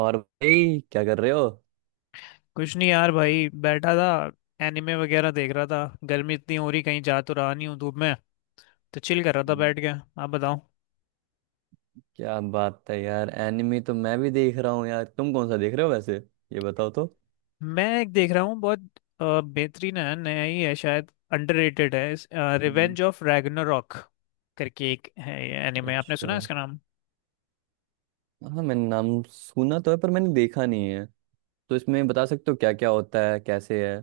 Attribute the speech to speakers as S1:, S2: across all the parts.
S1: और भाई क्या कर रहे हो?
S2: कुछ नहीं यार, भाई बैठा था। एनिमे वगैरह देख रहा था। गर्मी इतनी हो रही, कहीं जा तो रहा नहीं हूँ धूप में, तो चिल कर रहा था
S1: हम्म।
S2: बैठ के। आप बताओ।
S1: क्या बात है यार, एनिमी तो मैं भी देख रहा हूँ यार, तुम कौन सा देख रहे हो वैसे? ये बताओ तो।
S2: मैं एक देख रहा हूँ, बहुत बेहतरीन है, नया ही है शायद, अंडररेटेड है
S1: हम्म।
S2: रिवेंज ऑफ रैग्नारॉक करके एक है ये एनिमे। आपने सुना है
S1: अच्छा।
S2: इसका नाम?
S1: हाँ, मैंने नाम सुना तो है पर मैंने देखा नहीं है। तो इसमें बता सकते हो क्या क्या होता है, कैसे है?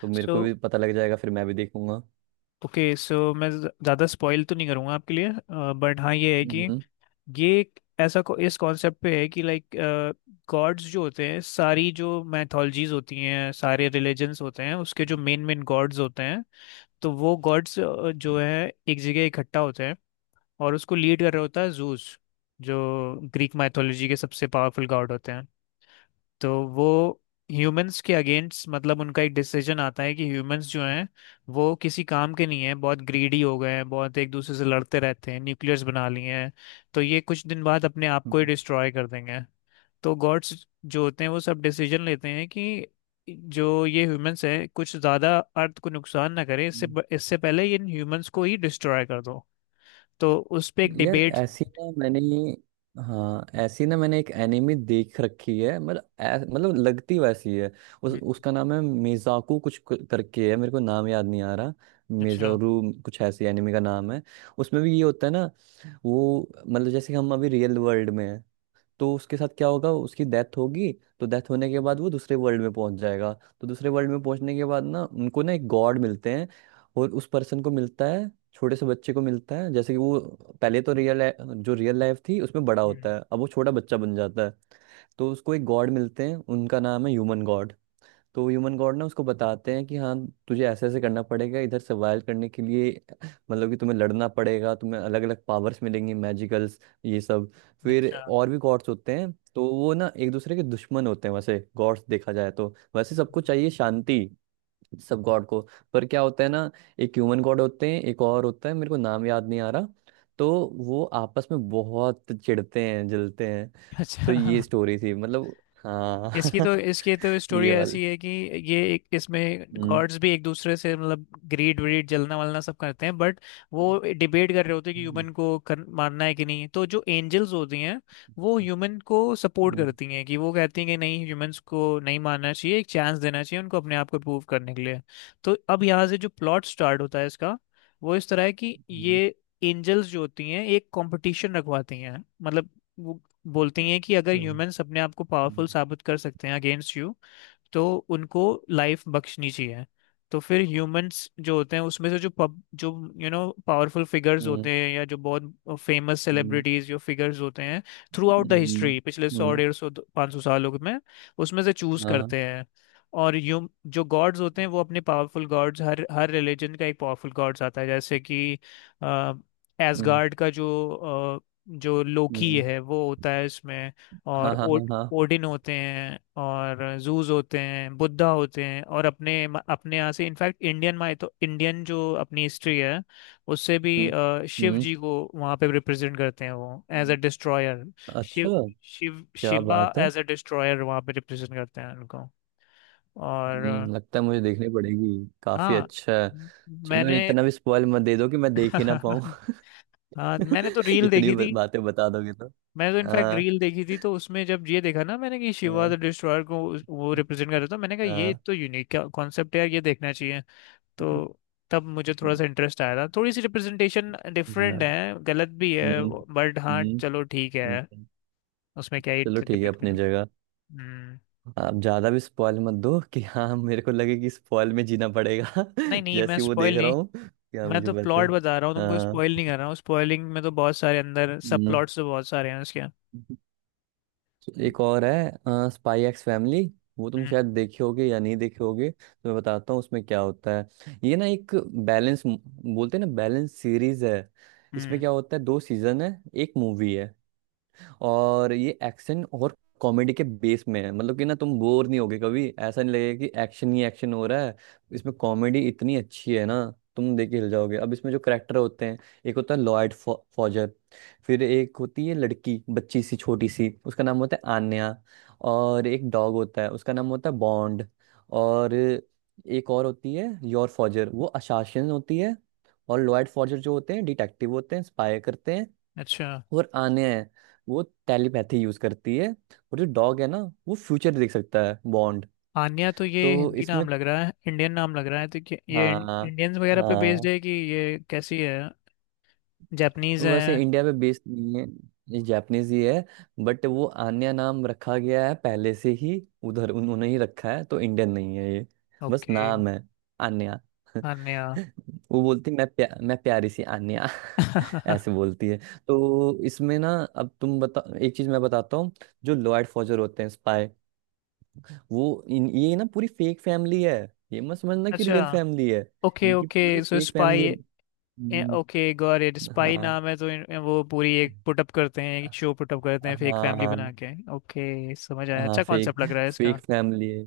S1: तो मेरे
S2: सो
S1: को भी पता लग जाएगा, फिर मैं भी देखूंगा।
S2: ओके, सो मैं ज़्यादा स्पॉइल तो नहीं करूँगा आपके लिए, बट हाँ ये है कि
S1: हम्म।
S2: ये एक इस कॉन्सेप्ट पे है कि लाइक, गॉड्स जो होते हैं, सारी जो मैथोलॉजीज होती हैं, सारे रिलीजन्स होते हैं, उसके जो
S1: हम्म।
S2: मेन मेन गॉड्स होते हैं, तो वो गॉड्स जो है एक जगह इकट्ठा होते हैं, और उसको लीड कर रहा होता है जूस, जो ग्रीक मैथोलॉजी के सबसे पावरफुल गॉड होते हैं। तो वो ह्यूमंस के अगेंस्ट, मतलब उनका एक डिसीजन आता है कि ह्यूमंस जो हैं वो किसी काम के नहीं है, बहुत ग्रीडी हो गए हैं, बहुत एक दूसरे से लड़ते रहते हैं, न्यूक्लियर्स बना लिए हैं, तो ये कुछ दिन बाद अपने आप को ही डिस्ट्रॉय कर देंगे। तो गॉड्स जो होते हैं वो सब डिसीजन लेते हैं कि जो ये ह्यूमंस हैं कुछ ज़्यादा अर्थ को नुकसान ना करें, इससे,
S1: हम्म।
S2: इससे पहले ये इन ह्यूमंस को ही डिस्ट्रॉय कर दो। तो उस पे एक
S1: यार
S2: डिबेट।
S1: ऐसी ना मैंने, हाँ ऐसी ना मैंने एक एनिमी देख रखी है, मतलब मतलब लगती वैसी है। उस उसका नाम है मेजाकू कुछ करके है, मेरे को नाम याद नहीं आ रहा।
S2: अच्छा।
S1: मेजोरू कुछ ऐसी एनिमी का नाम है। उसमें भी ये होता है ना, वो मतलब जैसे हम अभी रियल वर्ल्ड में है, तो उसके साथ क्या होगा, उसकी डेथ होगी। तो डेथ होने के बाद वो दूसरे वर्ल्ड में पहुंच जाएगा। तो दूसरे वर्ल्ड में पहुंचने के बाद ना उनको ना एक गॉड मिलते हैं। और उस पर्सन को मिलता है, छोटे से बच्चे को मिलता है। जैसे कि वो पहले तो रियल, जो रियल लाइफ थी उसमें बड़ा होता
S2: हम्म,
S1: है, अब वो छोटा बच्चा बन जाता है। तो उसको एक गॉड मिलते हैं, उनका नाम है ह्यूमन गॉड। तो ह्यूमन गॉड ना उसको बताते हैं कि हाँ, तुझे ऐसे ऐसे करना पड़ेगा इधर सर्वाइव करने के लिए। मतलब कि तुम्हें लड़ना पड़ेगा, तुम्हें अलग अलग पावर्स मिलेंगी, मैजिकल्स, ये सब। फिर
S2: अच्छा।
S1: और भी गॉड्स होते हैं, तो वो ना एक दूसरे के दुश्मन होते हैं। वैसे गॉड्स देखा जाए तो वैसे सबको चाहिए शांति, सब गॉड को। पर क्या होता है ना, एक ह्यूमन गॉड होते हैं, एक और होता है, मेरे को नाम याद नहीं आ रहा। तो वो आपस में बहुत चिढ़ते हैं, जलते हैं। तो ये
S2: अच्छा।
S1: स्टोरी थी मतलब।
S2: इसकी
S1: हाँ।
S2: तो इसकी तो स्टोरी
S1: ये वाली।
S2: ऐसी है कि ये एक, इसमें
S1: हम्म।
S2: गॉड्स भी एक दूसरे से मतलब ग्रीड व्रीड जलना वलना सब करते हैं, बट वो डिबेट कर रहे होते हैं कि
S1: हम्म।
S2: ह्यूमन को मारना है कि नहीं। तो जो एंजल्स होती हैं वो
S1: हम्म।
S2: ह्यूमन को सपोर्ट करती हैं, कि वो कहती हैं कि नहीं, ह्यूमंस को नहीं मारना चाहिए, एक चांस देना चाहिए उनको अपने आप को प्रूव करने के लिए। तो अब यहाँ से जो प्लॉट स्टार्ट होता है इसका, वो इस तरह है कि ये
S1: हम्म।
S2: एंजल्स जो होती हैं एक कंपटीशन रखवाती हैं। मतलब, बोलती हैं कि अगर
S1: हम्म।
S2: ह्यूमंस अपने आप को पावरफुल साबित कर सकते हैं अगेंस्ट यू, तो उनको लाइफ बख्शनी चाहिए। तो फिर ह्यूमंस जो होते हैं उसमें से जो पब जो यू नो पावरफुल फिगर्स होते
S1: हम्म।
S2: हैं, या जो बहुत फेमस
S1: हम्म।
S2: सेलिब्रिटीज जो फिगर्स होते हैं throughout the
S1: hmm.
S2: History, पिछले 100
S1: हम्म।
S2: 150 500 सालों में, उसमें से चूज
S1: हाँ।
S2: करते हैं। और ह्यूम जो गॉड्स होते हैं वो अपने पावरफुल गॉड्स, हर हर रिलीजन का एक पावरफुल गॉड्स आता है, जैसे कि
S1: हम्म।
S2: एसगार्ड का जो अ, जो लोकी
S1: हम्म।
S2: है वो होता है इसमें,
S1: हाँ
S2: और
S1: हाँ हाँ हाँ।
S2: ओडिन होते हैं, और जूस होते हैं, बुद्धा होते हैं, और अपने अपने यहाँ से, इनफैक्ट, इंडियन माय तो इंडियन, जो अपनी हिस्ट्री है उससे भी
S1: हम्म।
S2: शिव
S1: हम्म।
S2: जी को वहाँ पे रिप्रेजेंट करते हैं, वो एज अ
S1: हम्म।
S2: डिस्ट्रॉयर।
S1: अच्छा।
S2: शिव शिव
S1: क्या
S2: शिवा
S1: बात है।
S2: एज अ डिस्ट्रॉयर वहाँ पे रिप्रेजेंट करते हैं उनको। और
S1: लगता है मुझे देखनी पड़ेगी, काफी
S2: हाँ,
S1: अच्छा है। चलो,
S2: मैंने
S1: इतना भी स्पॉइल मत दे दो कि मैं देख ही ना पाऊँ।
S2: हाँ, मैंने तो रील
S1: इतनी
S2: देखी थी।
S1: बातें बता दोगे तो।
S2: मैंने तो इनफैक्ट
S1: हाँ
S2: रील देखी थी, तो उसमें जब ये देखा ना मैंने कि शिवा द
S1: हाँ
S2: डिस्ट्रॉयर को वो रिप्रेजेंट कर रहा था, मैंने कहा ये
S1: हाँ
S2: तो यूनिक कॉन्सेप्ट है यार, ये देखना चाहिए। तो तब मुझे थोड़ा सा इंटरेस्ट आया था। थोड़ी सी रिप्रेजेंटेशन
S1: हाँ।
S2: डिफरेंट है, गलत भी है,
S1: हम्म।
S2: बट हाँ
S1: हम्म।
S2: चलो ठीक
S1: हम्म।
S2: है, उसमें क्या ही
S1: चलो ठीक है
S2: डिबेट में।
S1: अपनी जगह।
S2: हम्म।
S1: आप ज्यादा भी स्पॉइल मत दो कि हाँ, मेरे को लगे कि स्पॉइल में जीना पड़ेगा।
S2: नहीं नहीं,
S1: जैसे
S2: मैं
S1: ही वो देख
S2: स्पॉइल
S1: रहा
S2: नहीं,
S1: हूँ, क्या
S2: मैं
S1: मुझे
S2: तो
S1: पता है।
S2: प्लॉट बता रहा हूँ तुमको, स्पॉइल
S1: हाँ।
S2: नहीं कर रहा हूँ। स्पॉइलिंग में तो बहुत सारे अंदर सब,
S1: हम्म।
S2: प्लॉट्स तो बहुत सारे हैं उसके।
S1: तो एक और है, स्पाई एक्स फैमिली। वो तुम
S2: हम्म।
S1: शायद देखे होगे या नहीं देखे होगे, तो मैं बताता हूँ उसमें क्या होता है। ये ना एक बैलेंस बोलते हैं ना, बैलेंस सीरीज है। इसमें
S2: हम्म।
S1: क्या होता है, दो सीजन है, एक मूवी है। और ये एक्शन और कॉमेडी के बेस में है, मतलब कि ना तुम बोर नहीं होगे, कभी ऐसा नहीं लगेगा कि एक्शन ही एक्शन हो रहा है। इसमें कॉमेडी इतनी अच्छी है ना, तुम देख के हिल जाओगे। अब इसमें जो करेक्टर होते हैं, एक होता है लॉयड फॉजर। फिर एक होती है लड़की, बच्ची सी छोटी सी, उसका नाम होता है आन्या। और एक डॉग होता है, उसका नाम होता है बॉन्ड। और एक और होती है योर फॉजर, वो अशासन होती है। और लॉयड फॉजर जो होते हैं, डिटेक्टिव होते हैं, स्पाई करते हैं।
S2: अच्छा।
S1: और आने हैं, वो टेलीपैथी यूज करती है। और जो डॉग है ना, वो फ्यूचर देख सकता है, बॉन्ड।
S2: आन्या? तो ये
S1: तो
S2: हिंदी
S1: इसमें,
S2: नाम लग रहा है, इंडियन नाम लग रहा है, तो ये
S1: हाँ,
S2: इंडियंस वगैरह पे बेस्ड
S1: हाँ,
S2: है कि ये कैसी है? जापानीज
S1: वैसे
S2: है?
S1: इंडिया में बेस्ड नहीं है, ये जापानीज ही है। बट वो आन्या नाम रखा गया है पहले से ही, उधर उन्होंने ही रखा है, तो इंडियन नहीं है ये। बस
S2: ओके।
S1: नाम है, आन्या।
S2: आन्या।
S1: वो बोलती मैं प्यारी सी आन्या। ऐसे बोलती है। तो इसमें ना, अब तुम बता, एक चीज मैं बताता हूँ। जो लॉयड फॉजर होते हैं, वो इन ये ना पूरी फेक फैमिली है। ये मत समझना कि
S2: अच्छा।
S1: रियल फैमिली है।
S2: ओके,
S1: इनकी
S2: ओके,
S1: पूरी
S2: सो
S1: फेक फैमिली है।
S2: Spy,
S1: hmm.
S2: Okay, got it. Spy
S1: हाँ।
S2: नाम है तो वो पूरी एक पुटअप करते हैं, एक शो पुटअप करते हैं फेक फैमिली
S1: हाँ।
S2: बना के। ओके, समझ आया,
S1: हाँ
S2: अच्छा
S1: फेक
S2: कॉन्सेप्ट लग रहा है
S1: फेक
S2: इसका।
S1: फैमिली है।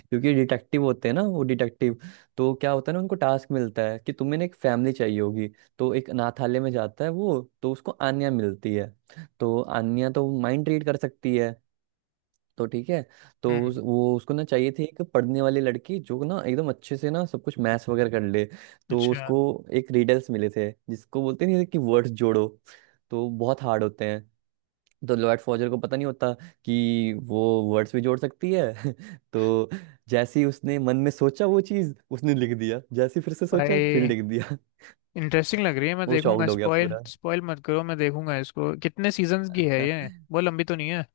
S1: क्योंकि डिटेक्टिव होते हैं ना, वो डिटेक्टिव। तो क्या होता है ना, उनको टास्क मिलता है कि तुम्हें ना एक फैमिली चाहिए होगी। तो एक अनाथालय में जाता है वो, तो उसको आन्या मिलती है। तो आन्या तो माइंड रीड कर सकती है, तो ठीक है। तो उस,
S2: हम्म।
S1: वो उसको ना चाहिए थी एक पढ़ने वाली लड़की, जो ना एकदम अच्छे से ना सब कुछ मैथ्स वगैरह कर ले। तो
S2: अच्छा।
S1: उसको एक रिडल्स मिले थे, जिसको बोलते नहीं है कि वर्ड्स जोड़ो। तो बहुत हार्ड होते हैं। तो लॉर्ड फॉजर को पता नहीं होता कि वो वर्ड्स भी जोड़ सकती है। तो जैसे ही उसने मन में सोचा, वो चीज उसने लिख दिया, जैसे ही फिर से सोचा फिर
S2: भाई,
S1: लिख दिया।
S2: इंटरेस्टिंग लग रही है, मैं
S1: वो
S2: देखूंगा।
S1: शॉक्ड हो गया
S2: स्पॉइल
S1: पूरा।
S2: स्पॉइल मत करो, मैं देखूंगा इसको। कितने सीजन्स की है ये? वो लंबी तो नहीं है?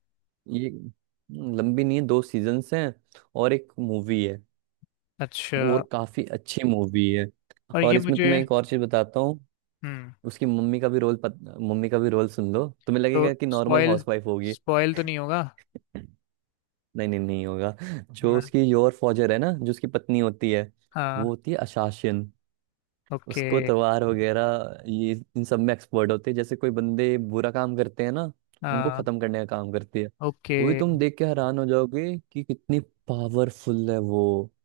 S1: ये लंबी नहीं है, दो सीजन्स हैं और एक मूवी है।
S2: अच्छा।
S1: और काफी अच्छी मूवी है।
S2: और
S1: और
S2: ये
S1: इसमें
S2: मुझे,
S1: तुम्हें एक और चीज बताता हूँ,
S2: हम्म,
S1: उसकी मम्मी का भी रोल मम्मी का भी रोल सुन लो, तुम्हें
S2: तो
S1: लगेगा कि नॉर्मल
S2: स्पॉइल,
S1: हाउसवाइफ होगी।
S2: स्पॉइल तो नहीं होगा?
S1: नहीं नहीं, नहीं होगा। जो
S2: हाँ।
S1: उसकी योर फॉजर है ना, जो उसकी पत्नी होती है, वो
S2: हाँ।
S1: होती है अशासिन।
S2: ओके।
S1: उसको तलवार वगैरह, ये इन सब में एक्सपर्ट होते हैं। जैसे कोई बंदे बुरा काम करते हैं ना, उनको
S2: हाँ।
S1: खत्म करने का काम करती है।
S2: ओके।
S1: वो भी तुम देख के हैरान हो जाओगे कि कितनी पावरफुल है वो,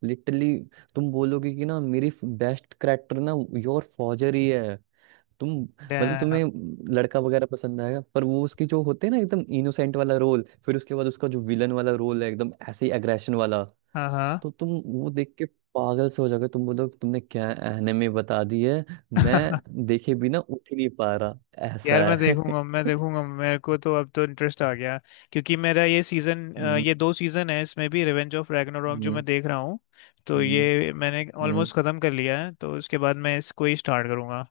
S1: लिटरली। तुम बोलोगे कि ना मेरी बेस्ट करेक्टर ना योर फौजर ही है। तुम, मतलब
S2: डैम।
S1: तुम्हें लड़का वगैरह पसंद आएगा, पर वो उसकी जो होते हैं ना एकदम इनोसेंट वाला रोल, फिर उसके बाद उसका जो विलन वाला रोल है एकदम ऐसे ही एग्रेशन वाला।
S2: हाँ।
S1: तो तुम वो देख के पागल से हो जाओगे, तुम बोलोगे तुमने क्या एनिमे बता दी है। मैं
S2: हाँ।
S1: देखे बिना उठ ही नहीं पा रहा, ऐसा
S2: यार मैं
S1: है।
S2: देखूंगा, मैं देखूंगा, मेरे को तो अब तो इंटरेस्ट आ गया। क्योंकि मेरा ये सीजन,
S1: हम्म।
S2: ये 2 सीजन है इसमें भी, रिवेंज ऑफ रैग्नारोक जो मैं
S1: हम्म।
S2: देख रहा हूँ तो
S1: हम्म।
S2: ये मैंने
S1: हम्म।
S2: ऑलमोस्ट खत्म कर लिया है, तो उसके बाद मैं इसको ही स्टार्ट करूंगा।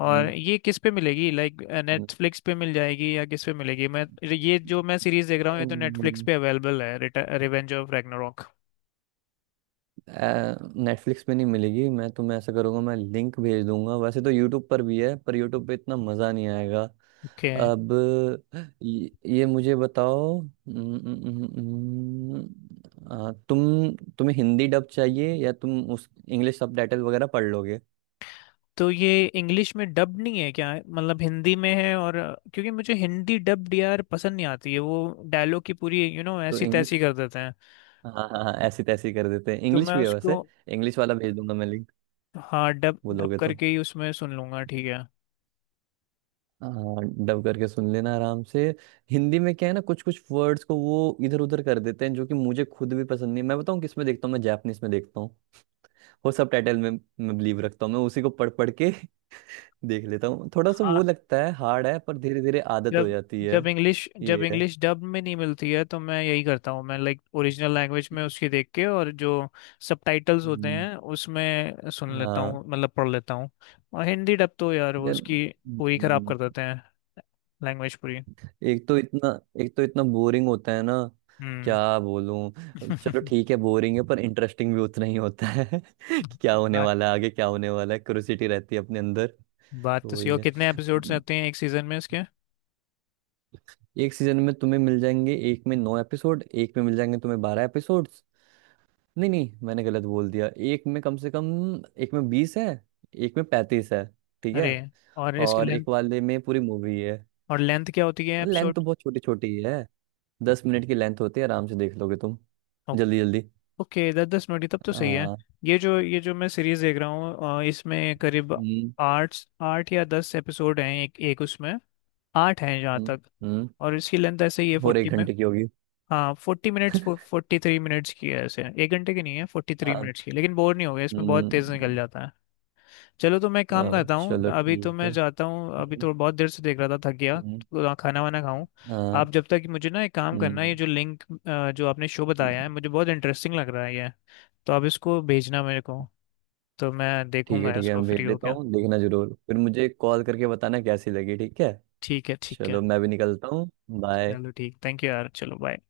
S2: और
S1: हम्म।
S2: ये किस पे मिलेगी, लाइक
S1: हम्म।
S2: नेटफ्लिक्स पे मिल जाएगी या किस पे मिलेगी? मैं, ये जो मैं सीरीज देख रहा हूँ ये
S1: नहीं,
S2: तो नेटफ्लिक्स
S1: नहीं,
S2: पे अवेलेबल है, रिवेंज ऑफ रैग्नारोक।
S1: नेटफ्लिक्स पे नहीं मिलेगी। मैं तुम्हें ऐसा करूँगा, मैं लिंक भेज दूंगा। वैसे तो यूट्यूब पर भी है, पर यूट्यूब पे इतना मज़ा नहीं आएगा।
S2: ओके।
S1: अब ये, ये मुझे बताओ, तुम, तुम्हें हिंदी डब चाहिए या तुम उस इंग्लिश सबटाइटल वगैरह पढ़ लोगे?
S2: तो ये इंग्लिश में डब नहीं है क्या, मतलब हिंदी में है, और क्योंकि मुझे हिंदी डब्ड यार पसंद नहीं आती है वो, डायलॉग की पूरी यू you नो know,
S1: तो
S2: ऐसी
S1: इंग्लिश,
S2: तैसी कर देते हैं।
S1: हाँ हाँ हाँ, ऐसी तैसी कर देते हैं।
S2: तो
S1: इंग्लिश
S2: मैं
S1: भी है
S2: उसको
S1: वैसे, इंग्लिश वाला भेज दूंगा मैं लिंक,
S2: हाँ, डब डब
S1: बोलोगे तो।
S2: करके ही उसमें सुन लूंगा, ठीक है?
S1: हाँ, डब करके सुन लेना आराम से। हिंदी में क्या है ना, कुछ कुछ वर्ड्स को वो इधर उधर कर देते हैं, जो कि मुझे खुद भी पसंद नहीं है। मैं बताऊँ किस में देखता हूँ, मैं जापनीज में देखता हूँ। वो सब टाइटल में मैं बिलीव रखता हूँ, मैं उसी को पढ़ पढ़ के देख लेता हूँ। थोड़ा सा वो
S2: हाँ।
S1: लगता है हार्ड है, पर धीरे धीरे आदत हो
S2: जब
S1: जाती है।
S2: जब
S1: ये है।
S2: इंग्लिश डब में नहीं मिलती है तो मैं यही करता हूँ, मैं लाइक ओरिजिनल लैंग्वेज में उसकी देख के, और जो सबटाइटल्स होते
S1: हम्म।
S2: हैं उसमें सुन लेता
S1: हाँ।
S2: हूँ, मतलब पढ़ लेता हूँ। और हिंदी डब तो यार वो
S1: यार।
S2: उसकी पूरी खराब
S1: हम्म।
S2: कर देते हैं, लैंग्वेज पूरी।
S1: एक तो इतना एक तो इतना बोरिंग होता है ना। क्या
S2: हम्म।
S1: बोलूं, चलो ठीक है, बोरिंग है पर इंटरेस्टिंग भी उतना ही होता है कि क्या होने
S2: बात
S1: वाला है आगे, क्या होने वाला है, क्यूरियोसिटी रहती है अपने अंदर।
S2: बात तो
S1: तो
S2: सही
S1: वही
S2: हो।
S1: है,
S2: कितने एपिसोड्स आते हैं एक सीजन में इसके?
S1: एक सीजन में तुम्हें मिल जाएंगे, एक में 9 एपिसोड, एक में मिल जाएंगे तुम्हें 12 एपिसोड्स। नहीं नहीं, मैंने गलत बोल दिया। एक में कम से कम, एक में 20 है, एक में 35 है, ठीक
S2: अरे।
S1: है।
S2: और इसकी
S1: और
S2: लेंथ,
S1: एक वाले में पूरी मूवी है।
S2: और लेंथ क्या होती है
S1: लेंथ
S2: एपिसोड?
S1: तो बहुत छोटी छोटी ही है, 10 मिनट की लेंथ होती है, आराम से देख लोगे तुम जल्दी जल्दी।
S2: ओके, 10 10 मिनट ही, तब तो सही है।
S1: आ,
S2: ये जो मैं सीरीज देख रहा हूँ इसमें करीब
S1: हम्म,
S2: 8, 8 या 10 एपिसोड हैं, एक एक उसमें, 8 हैं जहाँ
S1: हम्म,
S2: तक।
S1: हम्म,
S2: और इसकी लेंथ ऐसे ही है
S1: और एक
S2: 40 में,
S1: घंटे की होगी।
S2: हाँ 40 मिनट्स, 43 मिनट्स की है ऐसे, एक घंटे की नहीं है, फोर्टी थ्री
S1: आ,
S2: मिनट्स की, लेकिन बोर नहीं हो गया इसमें, बहुत
S1: हम्म,
S2: तेज निकल जाता है। चलो तो मैं एक काम करता हूँ,
S1: चलो
S2: अभी तो
S1: ठीक है।
S2: मैं जाता हूँ, अभी
S1: हम्म।
S2: तो बहुत देर से देख रहा था, थक गया,
S1: हम्म।
S2: तो खाना वाना खाऊं।
S1: आ,
S2: आप जब तक, मुझे ना एक काम करना, ये
S1: हम्म।
S2: जो लिंक जो आपने शो बताया है, मुझे बहुत इंटरेस्टिंग लग रहा है ये, तो आप इसको भेजना मेरे को, तो मैं
S1: ठीक है
S2: देखूंगा
S1: ठीक है,
S2: इसको
S1: मैं भेज
S2: फ्री हो
S1: देता
S2: क्या।
S1: हूँ, देखना जरूर, फिर मुझे कॉल करके बताना कैसी लगी, ठीक है।
S2: ठीक है, ठीक है।
S1: चलो मैं भी निकलता हूँ। बाय।
S2: चलो ठीक, थैंक यू यार, चलो बाय।